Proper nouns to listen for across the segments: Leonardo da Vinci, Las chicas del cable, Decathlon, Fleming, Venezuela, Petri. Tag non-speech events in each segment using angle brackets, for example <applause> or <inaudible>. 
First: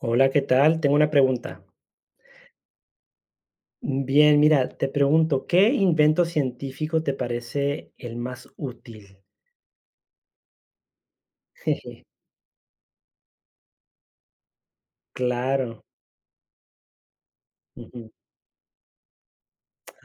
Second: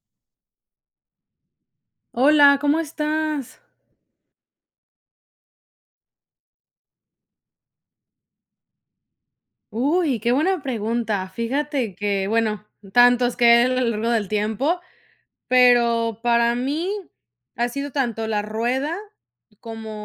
Hola, ¿qué tal? Tengo una pregunta. Hola, ¿cómo estás? Bien, mira, te pregunto, ¿qué invento científico te parece el más útil? <laughs> Uy, qué buena pregunta. Fíjate Jeje, que, bueno, tantos que hay a lo largo del tiempo, claro. pero para mí ha sido Ujú. tanto la rueda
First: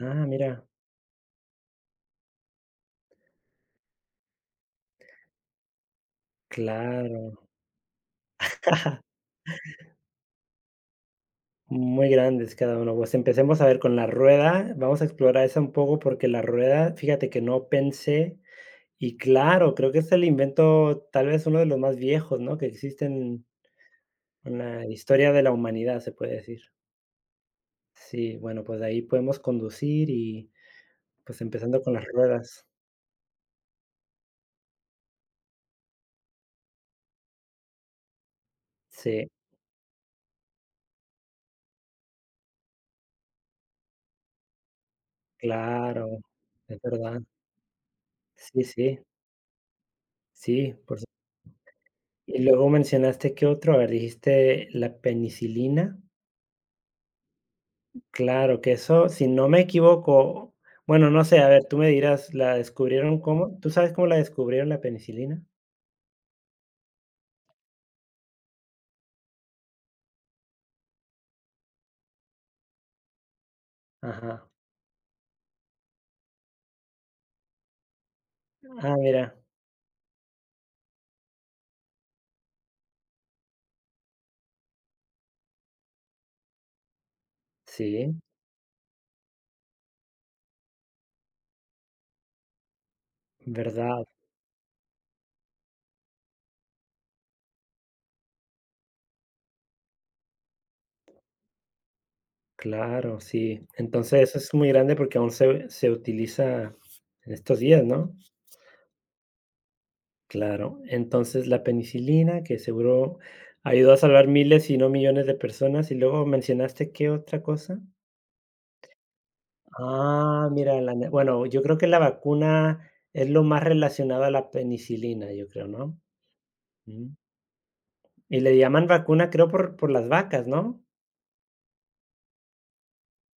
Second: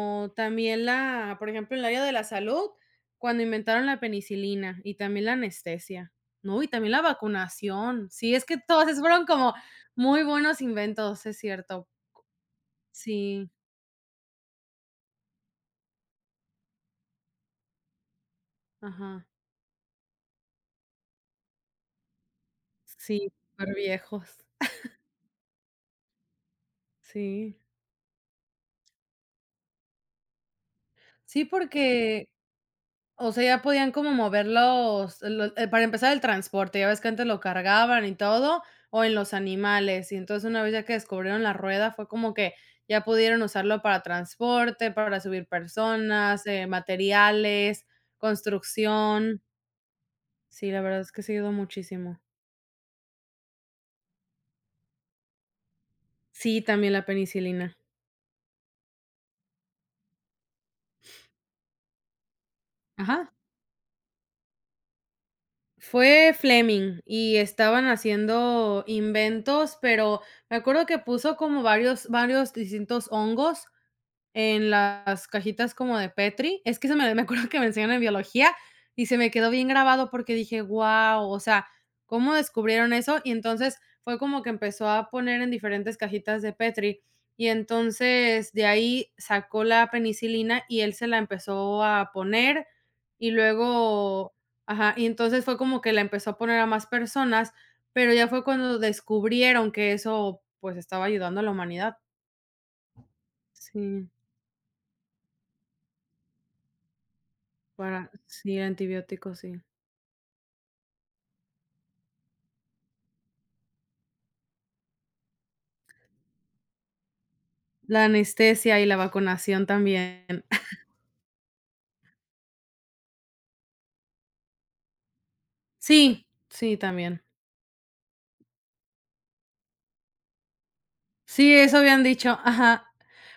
Ah, mira, también la, por ejemplo, en el área de la salud, cuando inventaron la penicilina y también la anestesia, ¿no? Y también la claro. vacunación. Sí, es que todos esos <laughs> fueron como muy buenos inventos, es cierto. Muy grandes cada uno. Pues Sí, empecemos a ver con la rueda. Vamos a explorar esa un poco porque la rueda, fíjate que no pensé. Y ajá. claro, creo que es el invento, tal vez uno de los más viejos, ¿no? Que Sí, existen súper viejos. en la historia de la humanidad, se puede decir. Sí. Sí, bueno, pues de ahí podemos conducir y... Pues Sí, empezando con las porque ruedas. o sea, ya podían como mover los para empezar, el transporte, ya ves que antes lo cargaban y todo, o en Sí, los animales, y entonces una vez ya que descubrieron la rueda, fue como que ya pudieron usarlo para transporte, para subir claro, personas, es verdad. materiales, Sí, sí, construcción. Sí, sí, la verdad por su. es que sí ayudó muchísimo. Y luego mencionaste, ¿qué otro? A ver, dijiste la penicilina. Sí, también la penicilina. Claro, que eso, si no me equivoco, bueno, no sé, a ver, tú me dirás, ¿la descubrieron Ajá. cómo? ¿Tú sabes cómo la descubrieron la penicilina? Fue Fleming y estaban haciendo inventos, pero me acuerdo que puso como varios varios distintos hongos Ajá. en las cajitas como de Petri, es que se me <laughs> me acuerdo que me enseñaron en biología Ah, y se me mira. quedó bien grabado porque dije: "Guau", o sea, ¿cómo descubrieron eso? Y entonces fue como que empezó a poner en diferentes cajitas de Petri, y Sí, entonces de ahí sacó la penicilina y él se la empezó a poner, y verdad. luego ajá, y entonces fue como que la empezó a poner a más personas, pero ya fue cuando descubrieron que eso, pues, estaba ayudando a la humanidad. Claro, sí. Sí. Entonces, eso es muy grande porque aún se utiliza en estos días, Para ¿no? sí, antibióticos, sí. Claro, entonces la penicilina, que seguro ayudó a salvar miles, si no millones de personas, y luego mencionaste, ¿qué otra cosa? La anestesia y la vacunación también. Ah, <laughs> mira, la ne bueno, yo creo que la vacuna es lo más relacionado a la penicilina, yo creo, ¿no? Sí, sí, Mm. también. Y le llaman vacuna, creo, por las vacas, ¿no? Sí, eso habían dicho, ajá.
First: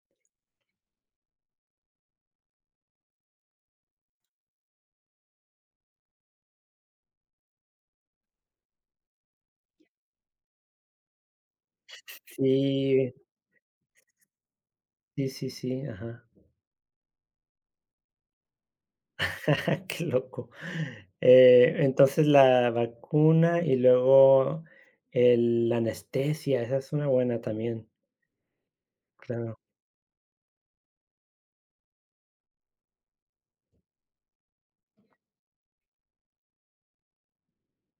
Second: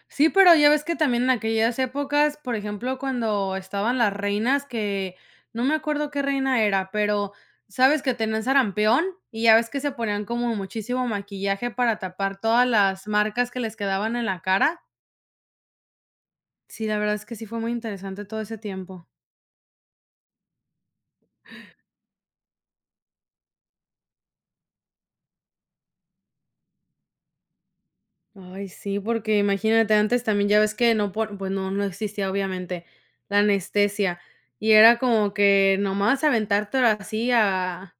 Sí, pero ya ves que también en aquellas épocas, por ejemplo, cuando estaban las reinas que no me acuerdo qué reina era, pero sabes que tenían sarampión y ya ves que se ponían como muchísimo maquillaje para tapar todas las Sí, marcas que les quedaban en la cara. sí, sí, sí, ajá. Sí, la verdad es que sí fue muy interesante todo ese tiempo. <laughs> Qué loco. Entonces la vacuna y luego el la anestesia, esa es una buena también, Ay, sí, porque claro. imagínate, antes también ya ves que no, pues no, no existía obviamente la anestesia y era como que nomás aventártelo así a,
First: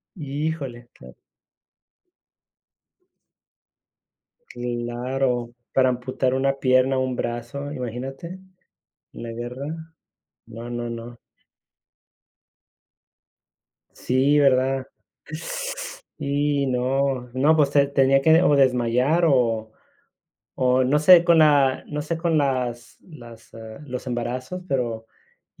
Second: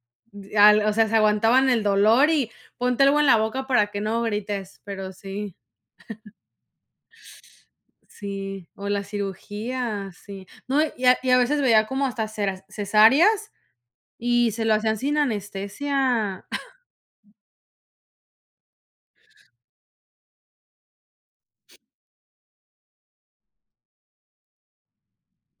al- Híjole, o sea, se aguantaban el dolor y ponte algo en la boca para que no grites, pero claro, sí, para amputar una pierna, un brazo, imagínate, sí, en o la la guerra. cirugía, sí. No, No, no, y a, no. y a veces veía como hasta cesáreas Sí, y se lo ¿verdad? hacían sin anestesia. Y <laughs> no, no, pues, te tenía que o desmayar o no sé con la no sé con las, los embarazos, pero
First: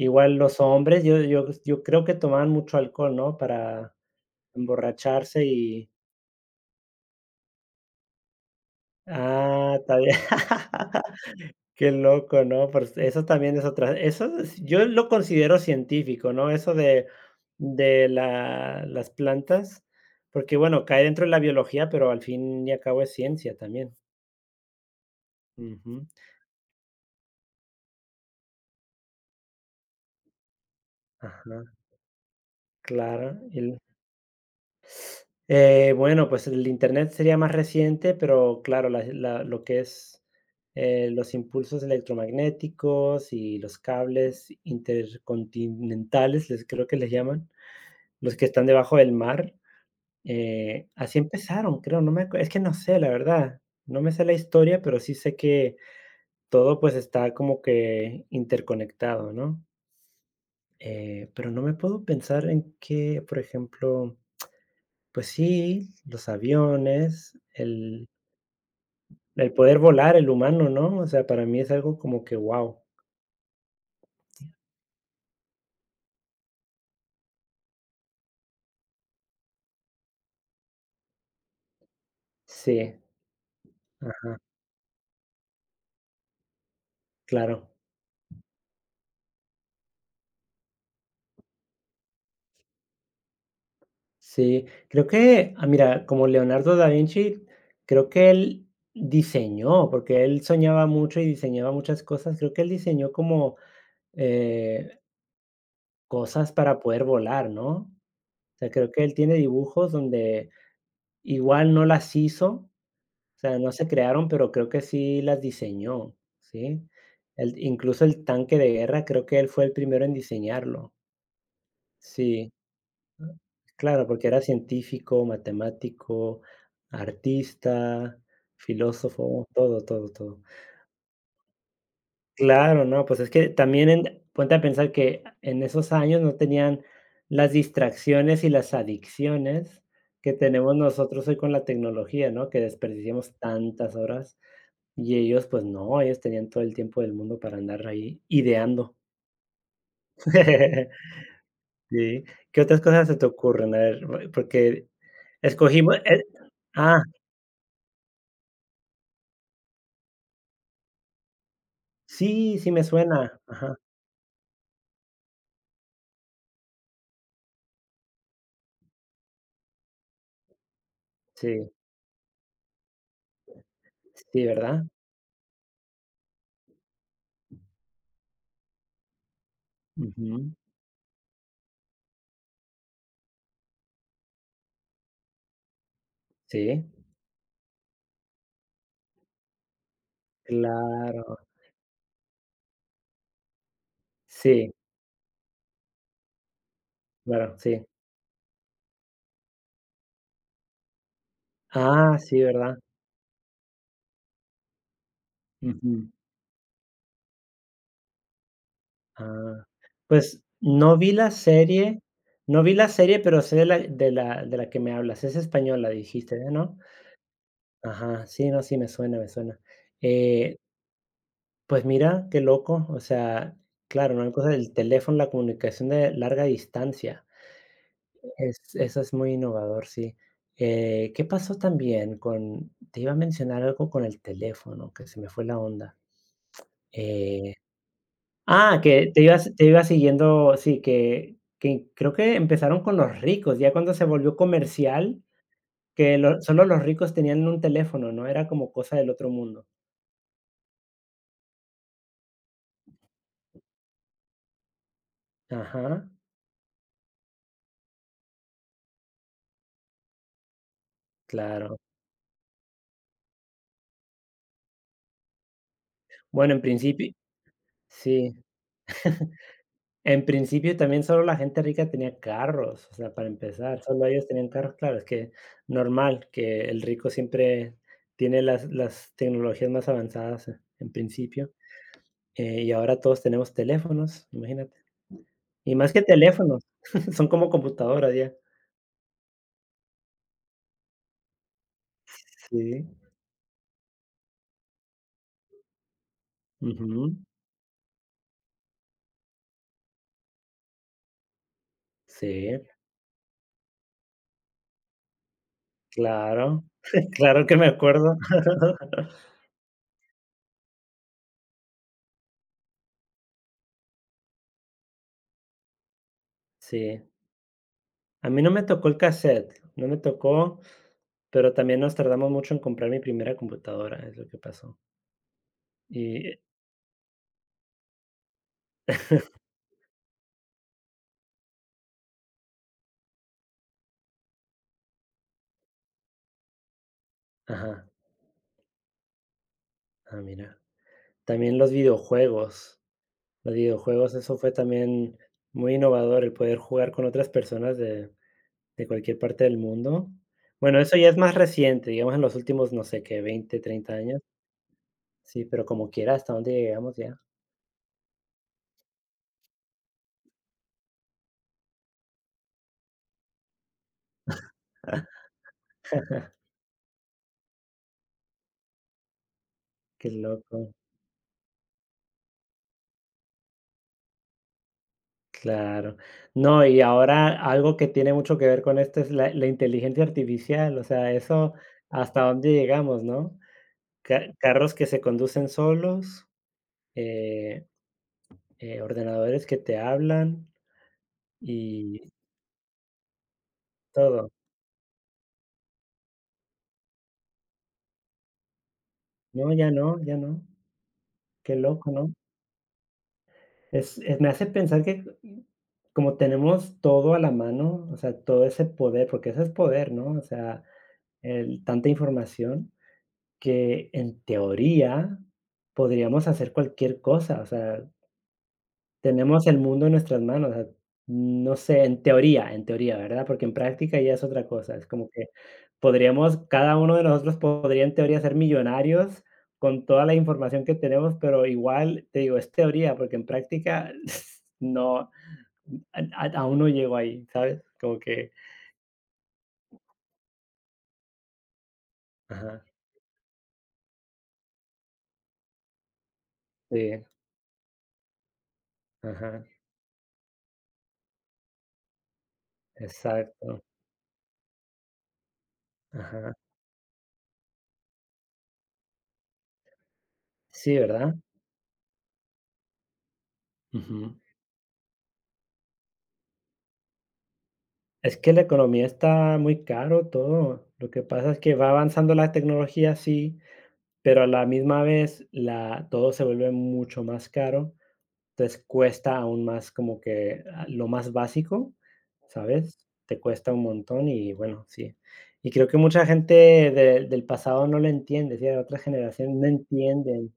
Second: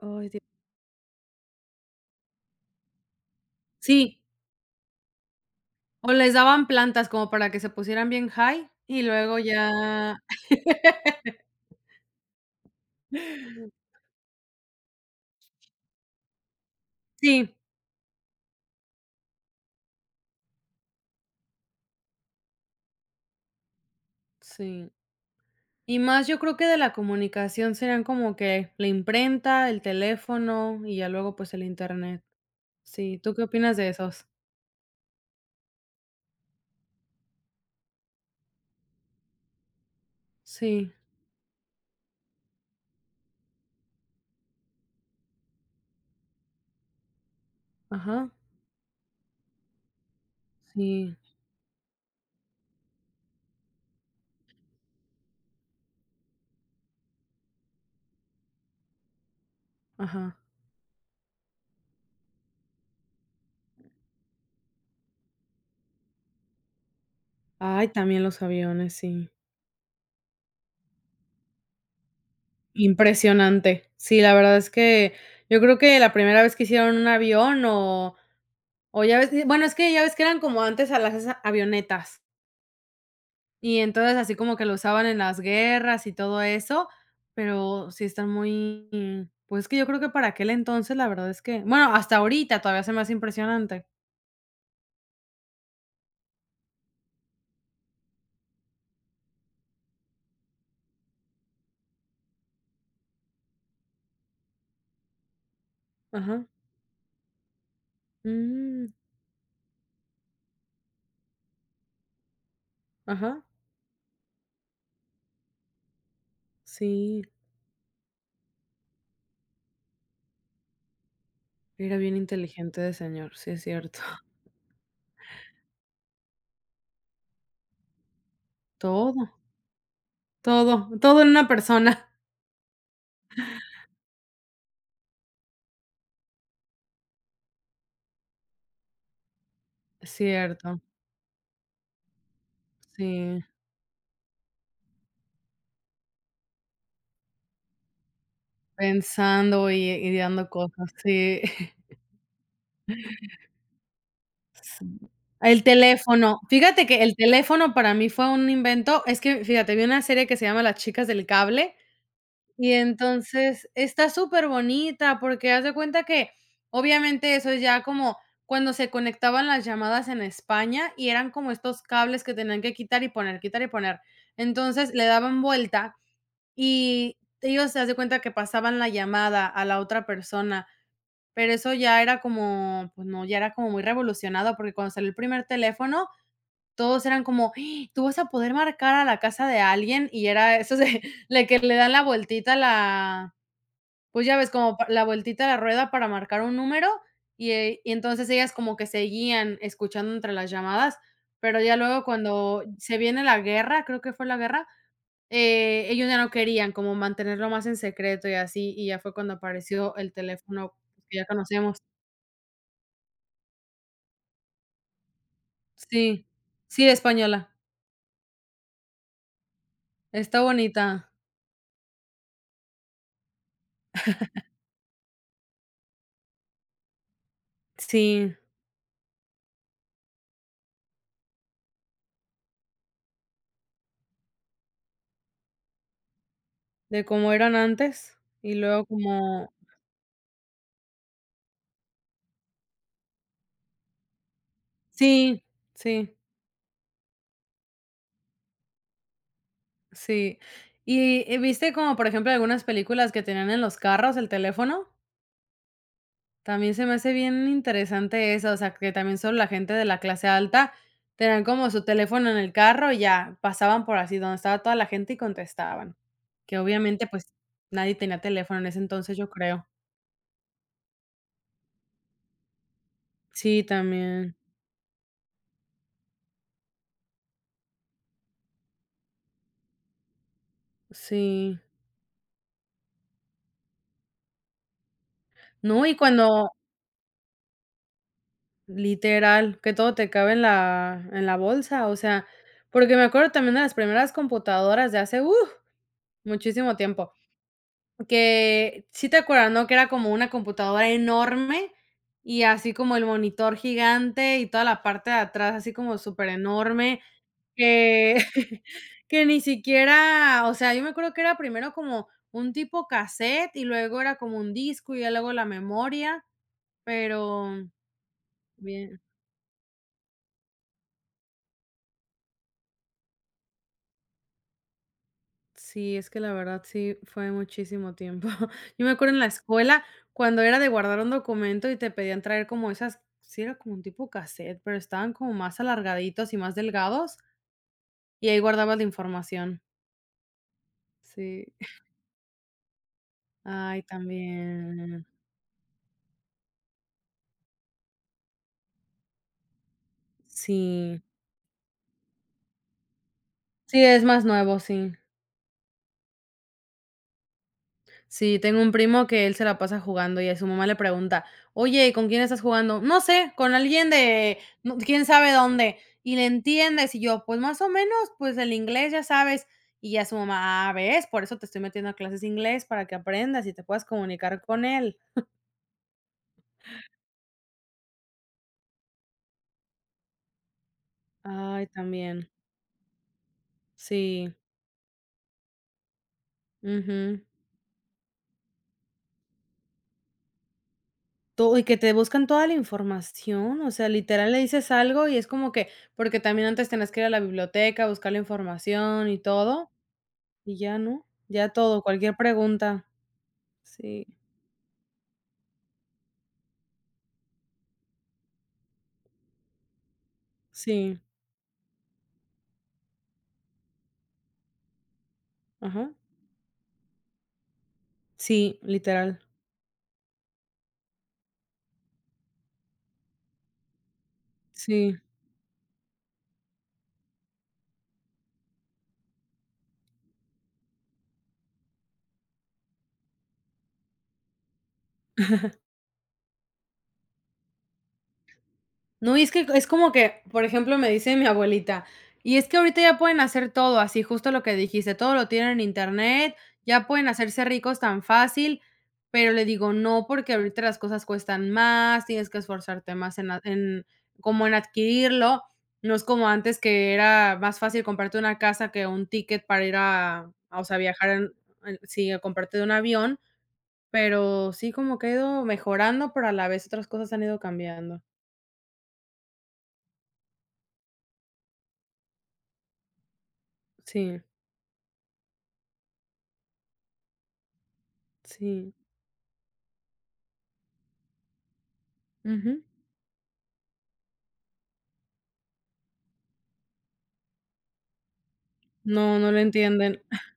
Ay, Dios. los hombres, yo creo que tomaban mucho alcohol, ¿no? Para Sí, emborracharse y o les daban plantas como para que se pusieran bien high y luego ah, está ya. bien. <laughs> Qué loco, ¿no? Pero eso también es <laughs> otra eso es yo lo considero científico, ¿no? Eso Sí, de la las plantas, porque, bueno, cae dentro de la biología, pero al fin y al cabo es ciencia también. sí. Y Ujú. más yo creo que de la comunicación serían como que la imprenta, el teléfono y ya luego, pues, Ajá, el Internet. Sí, ¿tú claro. qué opinas El de esos? Bueno, pues el Internet sería más reciente, pero claro, la lo que es, Sí, los impulsos electromagnéticos y los cables intercontinentales, les creo que les llaman, ajá, los que están debajo del mar. Sí, Así empezaron, creo, no me acue es que no sé, la verdad, no me sé la historia, pero sí sé que todo, pues, está como que interconectado, ¿no? ajá. Pero no me puedo pensar en que, por ejemplo, pues sí, los aviones, Ay, también los aviones, sí. el poder volar, el humano, ¿no? O sea, para mí es algo como que, ¡wow! Impresionante. Sí, la verdad es que yo creo que la primera vez que hicieron un avión o ya ves, bueno, es que ya ves que eran como antes a las esas avionetas. Sí, Y entonces, ajá, así como que lo usaban en las guerras y todo eso, claro. pero sí están muy pues, que yo creo que para aquel entonces, la verdad es que, bueno, hasta ahorita todavía se me hace impresionante. Sí, creo que, ah, mira, como Leonardo da Vinci, creo que él diseñó, porque él soñaba mucho y diseñaba muchas cosas, creo que él diseñó como eh, Ajá. cosas para poder volar, ¿no? O sea, Mm, creo que él tiene dibujos donde igual no las hizo, o ajá. sea, no se crearon, pero creo que sí las diseñó, ¿sí? Sí, Incluso el tanque de guerra, creo que él fue el primero en diseñarlo, era bien sí. inteligente de señor, sí es cierto. Claro, <laughs> porque era científico, matemático, artista, Todo, filósofo, todo, todo, todo. todo, todo en una persona. Claro, no, pues es que también en ponte a pensar que en esos años no tenían las distracciones y las adicciones que tenemos Cierto, nosotros hoy con la tecnología, ¿no? Que desperdiciamos sí, tantas horas y ellos, pues no, ellos tenían todo el tiempo del mundo para andar ahí ideando. pensando y dando cosas, sí. <laughs> <laughs> Sí, ¿qué otras cosas se te ocurren? A ver, Sí. porque El escogimos, eh, teléfono. Fíjate que ah. el teléfono para mí fue un invento, es que, fíjate, vi una serie que se llama Las chicas del cable, Sí, sí y me suena. entonces Ajá. está súper bonita porque haz de cuenta que, obviamente, eso es ya como cuando se conectaban las llamadas en España, y eran como Sí, estos cables que tenían que quitar y poner, quitar y poner. sí, ¿verdad? Entonces, le daban vuelta, y ellos, haz de cuenta que pasaban la llamada a la otra Ujú. persona. Pero eso ya era como, pues no, ya era como muy revolucionado, porque cuando salió el primer teléfono, Sí, todos eran como: "Ah, tú vas a poder marcar a la casa de alguien", y era eso de <laughs> claro. de que le dan la vueltita a la pues ya ves, Sí, como pa la vueltita a la rueda para marcar un número, claro, sí. y entonces ellas como que seguían escuchando entre las llamadas, pero ya luego Ah, sí, cuando ¿verdad? se viene la guerra, creo que fue la guerra, ellos Ujú. ya no querían como mantenerlo más en secreto y así, y ya fue cuando Ah, apareció el pues teléfono no vi que ya la conocemos. serie, no vi la serie, pero sé de la que me hablas. Es española, Sí, dijiste, ¿eh? ¿No? sí, española, Ajá, sí, no, sí, me suena, me suena. está Eh, bonita. pues mira, qué loco, o sea, claro, una cosa del teléfono, la comunicación de larga distancia. Sí, Es eso es muy innovador, sí. ¿Qué pasó también con? Te iba a mencionar algo con el teléfono, que se me fue la onda. de cómo Eh, eran antes y ah, luego que como te iba siguiendo, sí, que creo que empezaron con los ricos, ya cuando se volvió comercial, sí, sí, que lo solo los ricos tenían un teléfono, no era como cosa del otro mundo. sí. ¿Y viste como, por ejemplo, algunas películas que tenían en los carros el teléfono? Ajá, También se me hace bien interesante eso, o sea, que también solo la gente de la clase alta tenían como claro. su teléfono en el carro y ya pasaban por así donde estaba toda la gente y contestaban, Bueno, que en obviamente, principio pues, nadie tenía sí. teléfono en ese entonces, yo creo. En principio, también solo la gente rica tenía carros, o sea, para Sí, empezar, solo ellos también, tenían carros. Claro, es que normal que el rico siempre tiene las tecnologías más avanzadas, en principio, sí. Y ahora todos tenemos teléfonos, imagínate. Y No, más y que cuando teléfonos, <laughs> son como computadoras ya. literal, que todo te cabe en la bolsa, o sea, Sí, porque me acuerdo también de las primeras computadoras de hace, muchísimo ujú, tiempo, que sí te acuerdas, ¿no?, que era como una computadora enorme y sí, así como el monitor gigante y toda la parte de atrás así como súper claro, enorme <laughs> claro que me acuerdo. que <laughs> que <laughs> ni siquiera, o sea, yo me acuerdo que era primero como un tipo cassette y luego era como un disco y ya luego la memoria, Sí, pero a mí no me tocó el bien. cassette no me tocó, pero también nos tardamos mucho en comprar mi primera computadora, es lo que pasó. Sí, es Y que la verdad sí fue muchísimo tiempo. <laughs> Yo me acuerdo en la escuela cuando era de guardar un documento y te pedían traer como esas, sí era como un tipo cassette, pero estaban como más alargaditos y más delgados ajá, y ahí guardabas la información. ah, mira. Sí. También los videojuegos. Los Ay, videojuegos, eso fue también. también muy innovador, el poder jugar con otras personas de cualquier parte del mundo. Bueno, eso Sí. ya es más reciente, digamos, en los últimos, no sé qué, 20 Sí, 30 es años. más nuevo, sí. Sí, pero como quiera, ¿hasta dónde llegamos ya? Sí, tengo un primo que él se la pasa jugando y a su mamá le pregunta, oye, ¿y con quién estás jugando? No sé, con alguien de quién sabe dónde. Y le entiendes, y yo, pues más o menos, pues el inglés ya sabes. Y ya Qué su mamá, ah, loco. ves, por eso te estoy metiendo a clases de inglés para que aprendas y te puedas comunicar con él. Claro. No, y ahora algo que tiene mucho que ver con esto es la inteligencia artificial, o sea, eso, Ay, ¿hasta también. dónde llegamos, no? Sí. Ca Carros que se conducen solos, Ujú. eh. Ordenadores que te hablan Todo, y que te y buscan toda la información, o sea, todo. literal le dices algo y es como que, porque también antes tenías que ir a la biblioteca, buscar la información y No, todo. ya no, ya no. Y ya, ¿no? Ya Qué todo, loco, ¿no? cualquier pregunta. Es Sí, es me hace pensar que mm, como tenemos todo a la mano, o sea, todo ese poder, porque eso es poder, ¿no? O sea, sí, el tanta información que en teoría ajá. podríamos hacer cualquier cosa, o sea, Sí, literal. tenemos el mundo en nuestras manos, o sea, no sé, en teoría, ¿verdad? Porque en práctica ya es otra cosa, es Sí. como que podríamos, cada uno de nosotros podría en teoría ser millonarios con toda la información que tenemos, pero igual, te digo, es teoría, porque en práctica <laughs> no, a aún no llego ahí, ¿sabes? Como que No, y es que es como que, por ejemplo, me dice mi abuelita, y es que ajá, ahorita ya pueden hacer todo así, justo lo que dijiste, todo lo tienen en internet, ya sí, pueden hacerse ricos tan fácil, pero le ajá, digo, no, porque ahorita las cosas cuestan más, tienes que esforzarte más en, a- exacto, en como en adquirirlo. No es como ajá. antes que era más fácil comprarte una casa que un ticket para ir a, o sea, Sí, viajar, ¿verdad? Sí, a comprarte de un avión, Ujú. pero sí como que ha ido mejorando, pero a la vez otras cosas han ido cambiando. Es que la economía está muy caro todo, lo que pasa es que va avanzando la tecnología, sí. Sí. Pero a la misma vez, la todo se vuelve mucho más caro, entonces Sí, cuesta aún más como que, ah, lo más básico, ujú. ¿sabes? Te cuesta un montón y bueno, sí. Y creo que mucha gente de del pasado no lo entiende, sí, de otras No, no generaciones lo no entienden. entienden.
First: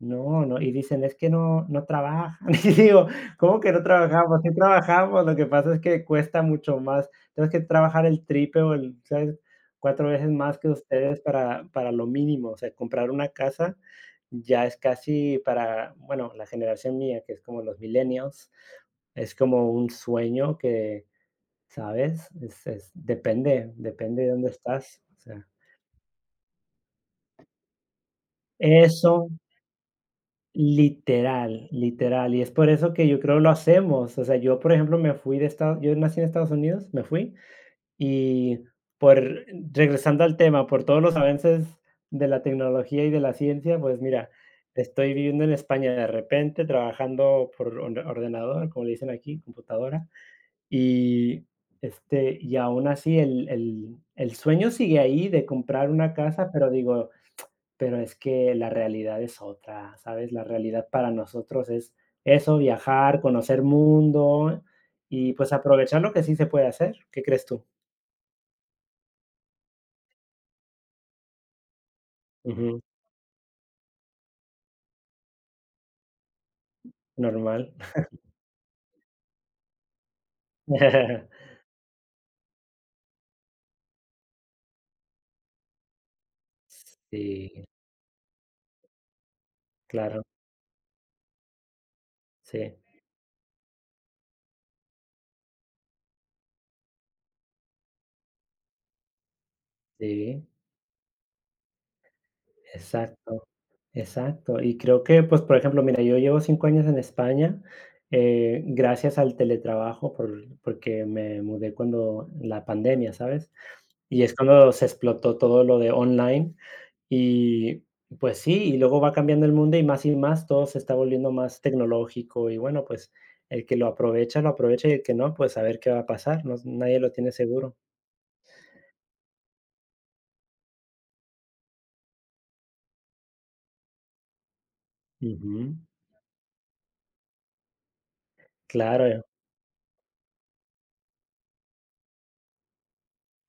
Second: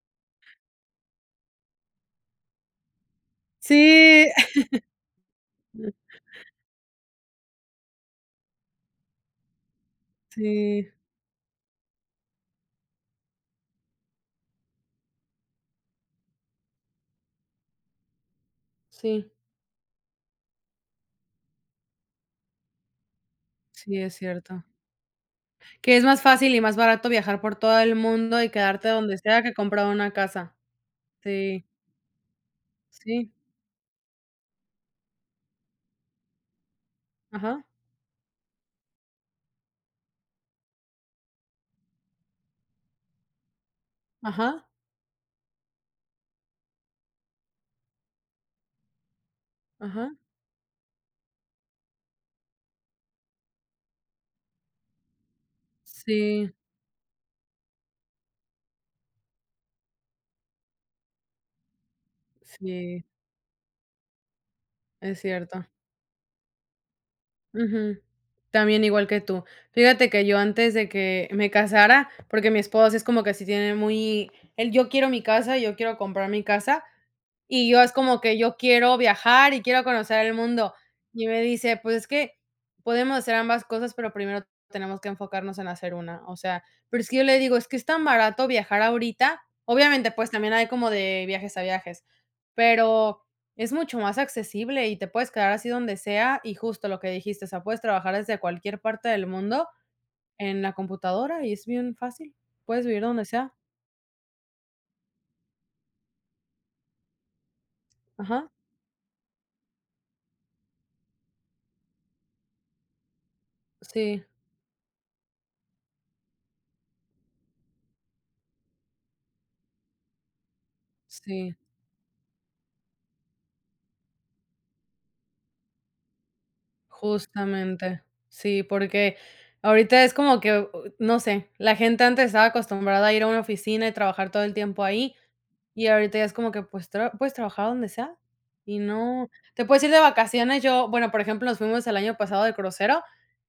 No, no, y dicen: "Es que no no trabajan". <laughs> Y digo: "¿Cómo que no Sí, trabajamos? Sí trabajamos, lo que pasa es que <laughs> cuesta mucho más. Tenemos que trabajar el triple o el, ¿sabes? Cuatro veces más que sí, ustedes para lo mínimo". O sea, comprar una casa ya es casi para, bueno, la generación mía, que es como los millennials, sí, es como un sueño que, ¿sabes? Es depende, sí, es depende de dónde cierto. estás, o sea. Que es más fácil y más barato viajar por todo el mundo y quedarte donde Eso sea que comprar una casa. Sí, literal, literal. Y es por eso que yo sí, creo lo hacemos. O sea, yo, por ejemplo, me fui de Estados yo nací en Estados Unidos, me fui, ajá, y por regresando al tema, por todos los avances de la tecnología y de la ciencia, pues mira, ajá, estoy viviendo en España de repente, trabajando por ordenador, como le dicen aquí, computadora, ajá. y, este, y aún así el sueño sigue ahí de comprar una casa, Sí, pero digo, pero es que la realidad es otra, ¿sabes? La realidad para nosotros es eso, sí, viajar, conocer mundo es y, pues, cierto. aprovechar lo que sí se puede hacer, ¿qué crees tú? Ujú. También igual que tú. Fíjate que yo antes de que me casara, porque mi Ujú, esposo sí es como que sí tiene muy él: "Yo quiero mi casa, yo quiero comprar mi casa", normal. y yo es como que yo quiero viajar y quiero conocer el mundo. Y me <laughs> dice: "Pues es que podemos hacer ambas cosas, pero primero tenemos que enfocarnos en hacer una". O sea, pero es que yo le digo: Sí, "Es que es tan barato viajar ahorita". Obviamente, claro, pues también hay como de viajes a viajes, sí, pero es mucho más accesible y te puedes quedar así donde sea y justo lo que dijiste, o sea, puedes trabajar desde cualquier parte del mundo sí, en la computadora y es bien fácil. Puedes vivir donde exacto, sea. exacto. Y creo que, pues, por ejemplo, mira, yo llevo 5 años en España, Ajá. Gracias al teletrabajo, porque me mudé cuando la pandemia, ¿sabes? Y Sí, es cuando se explotó todo lo de online. Y pues sí, y luego va cambiando el mundo y más todo se está volviendo sí. más tecnológico y bueno, pues el que lo aprovecha y el que no, pues a ver qué va a pasar, no nadie lo tiene seguro. Justamente. Sí, porque ahorita es como que, no sé, la gente antes estaba acostumbrada a ir a una oficina y trabajar todo el tiempo ahí, Ujú. y ahorita ya es como que, pues, tra puedes trabajar donde sea, y Claro, no te puedes ir de vacaciones. Yo, bueno, por ejemplo, nos fuimos el año pasado de crucero,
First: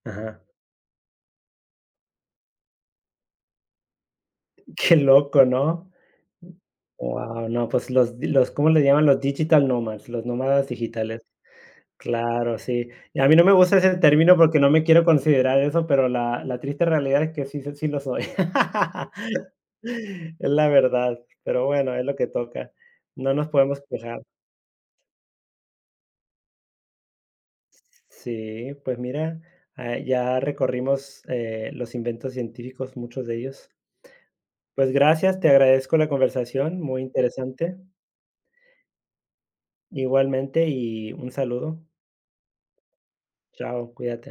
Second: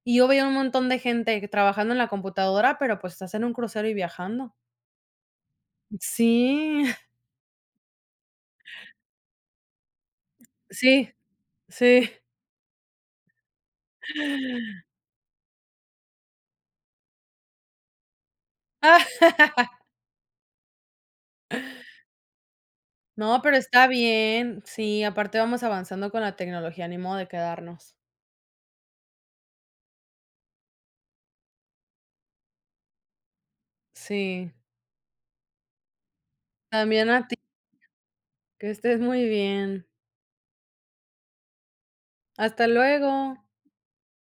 y yo ajá. veía un montón de gente que trabajando en la computadora, pero, pues, estás en un crucero y viajando. <laughs> Qué loco, ¿no? Sí, <laughs> Wow no, pues los los, ¿cómo le llaman? Los digital nomads, los nómadas sí, digitales. sí. Claro, sí. Y a mí no me gusta ese término porque no <laughs> me quiero considerar eso, pero la la triste realidad es que sí sí sí lo soy. Ah. <laughs> <laughs> Es la verdad, pero bueno, es lo que toca. No No, nos pero podemos está quejar. bien. Sí, aparte vamos avanzando con la tecnología, ni modo de quedarnos. Sí, pues mira, ah, ya recorrimos, los inventos científicos, muchos de ellos. Sí, Pues gracias, te agradezco la conversación, muy también a ti, interesante. que estés muy bien. Igualmente, y un saludo. Hasta luego. Chao, cuídate.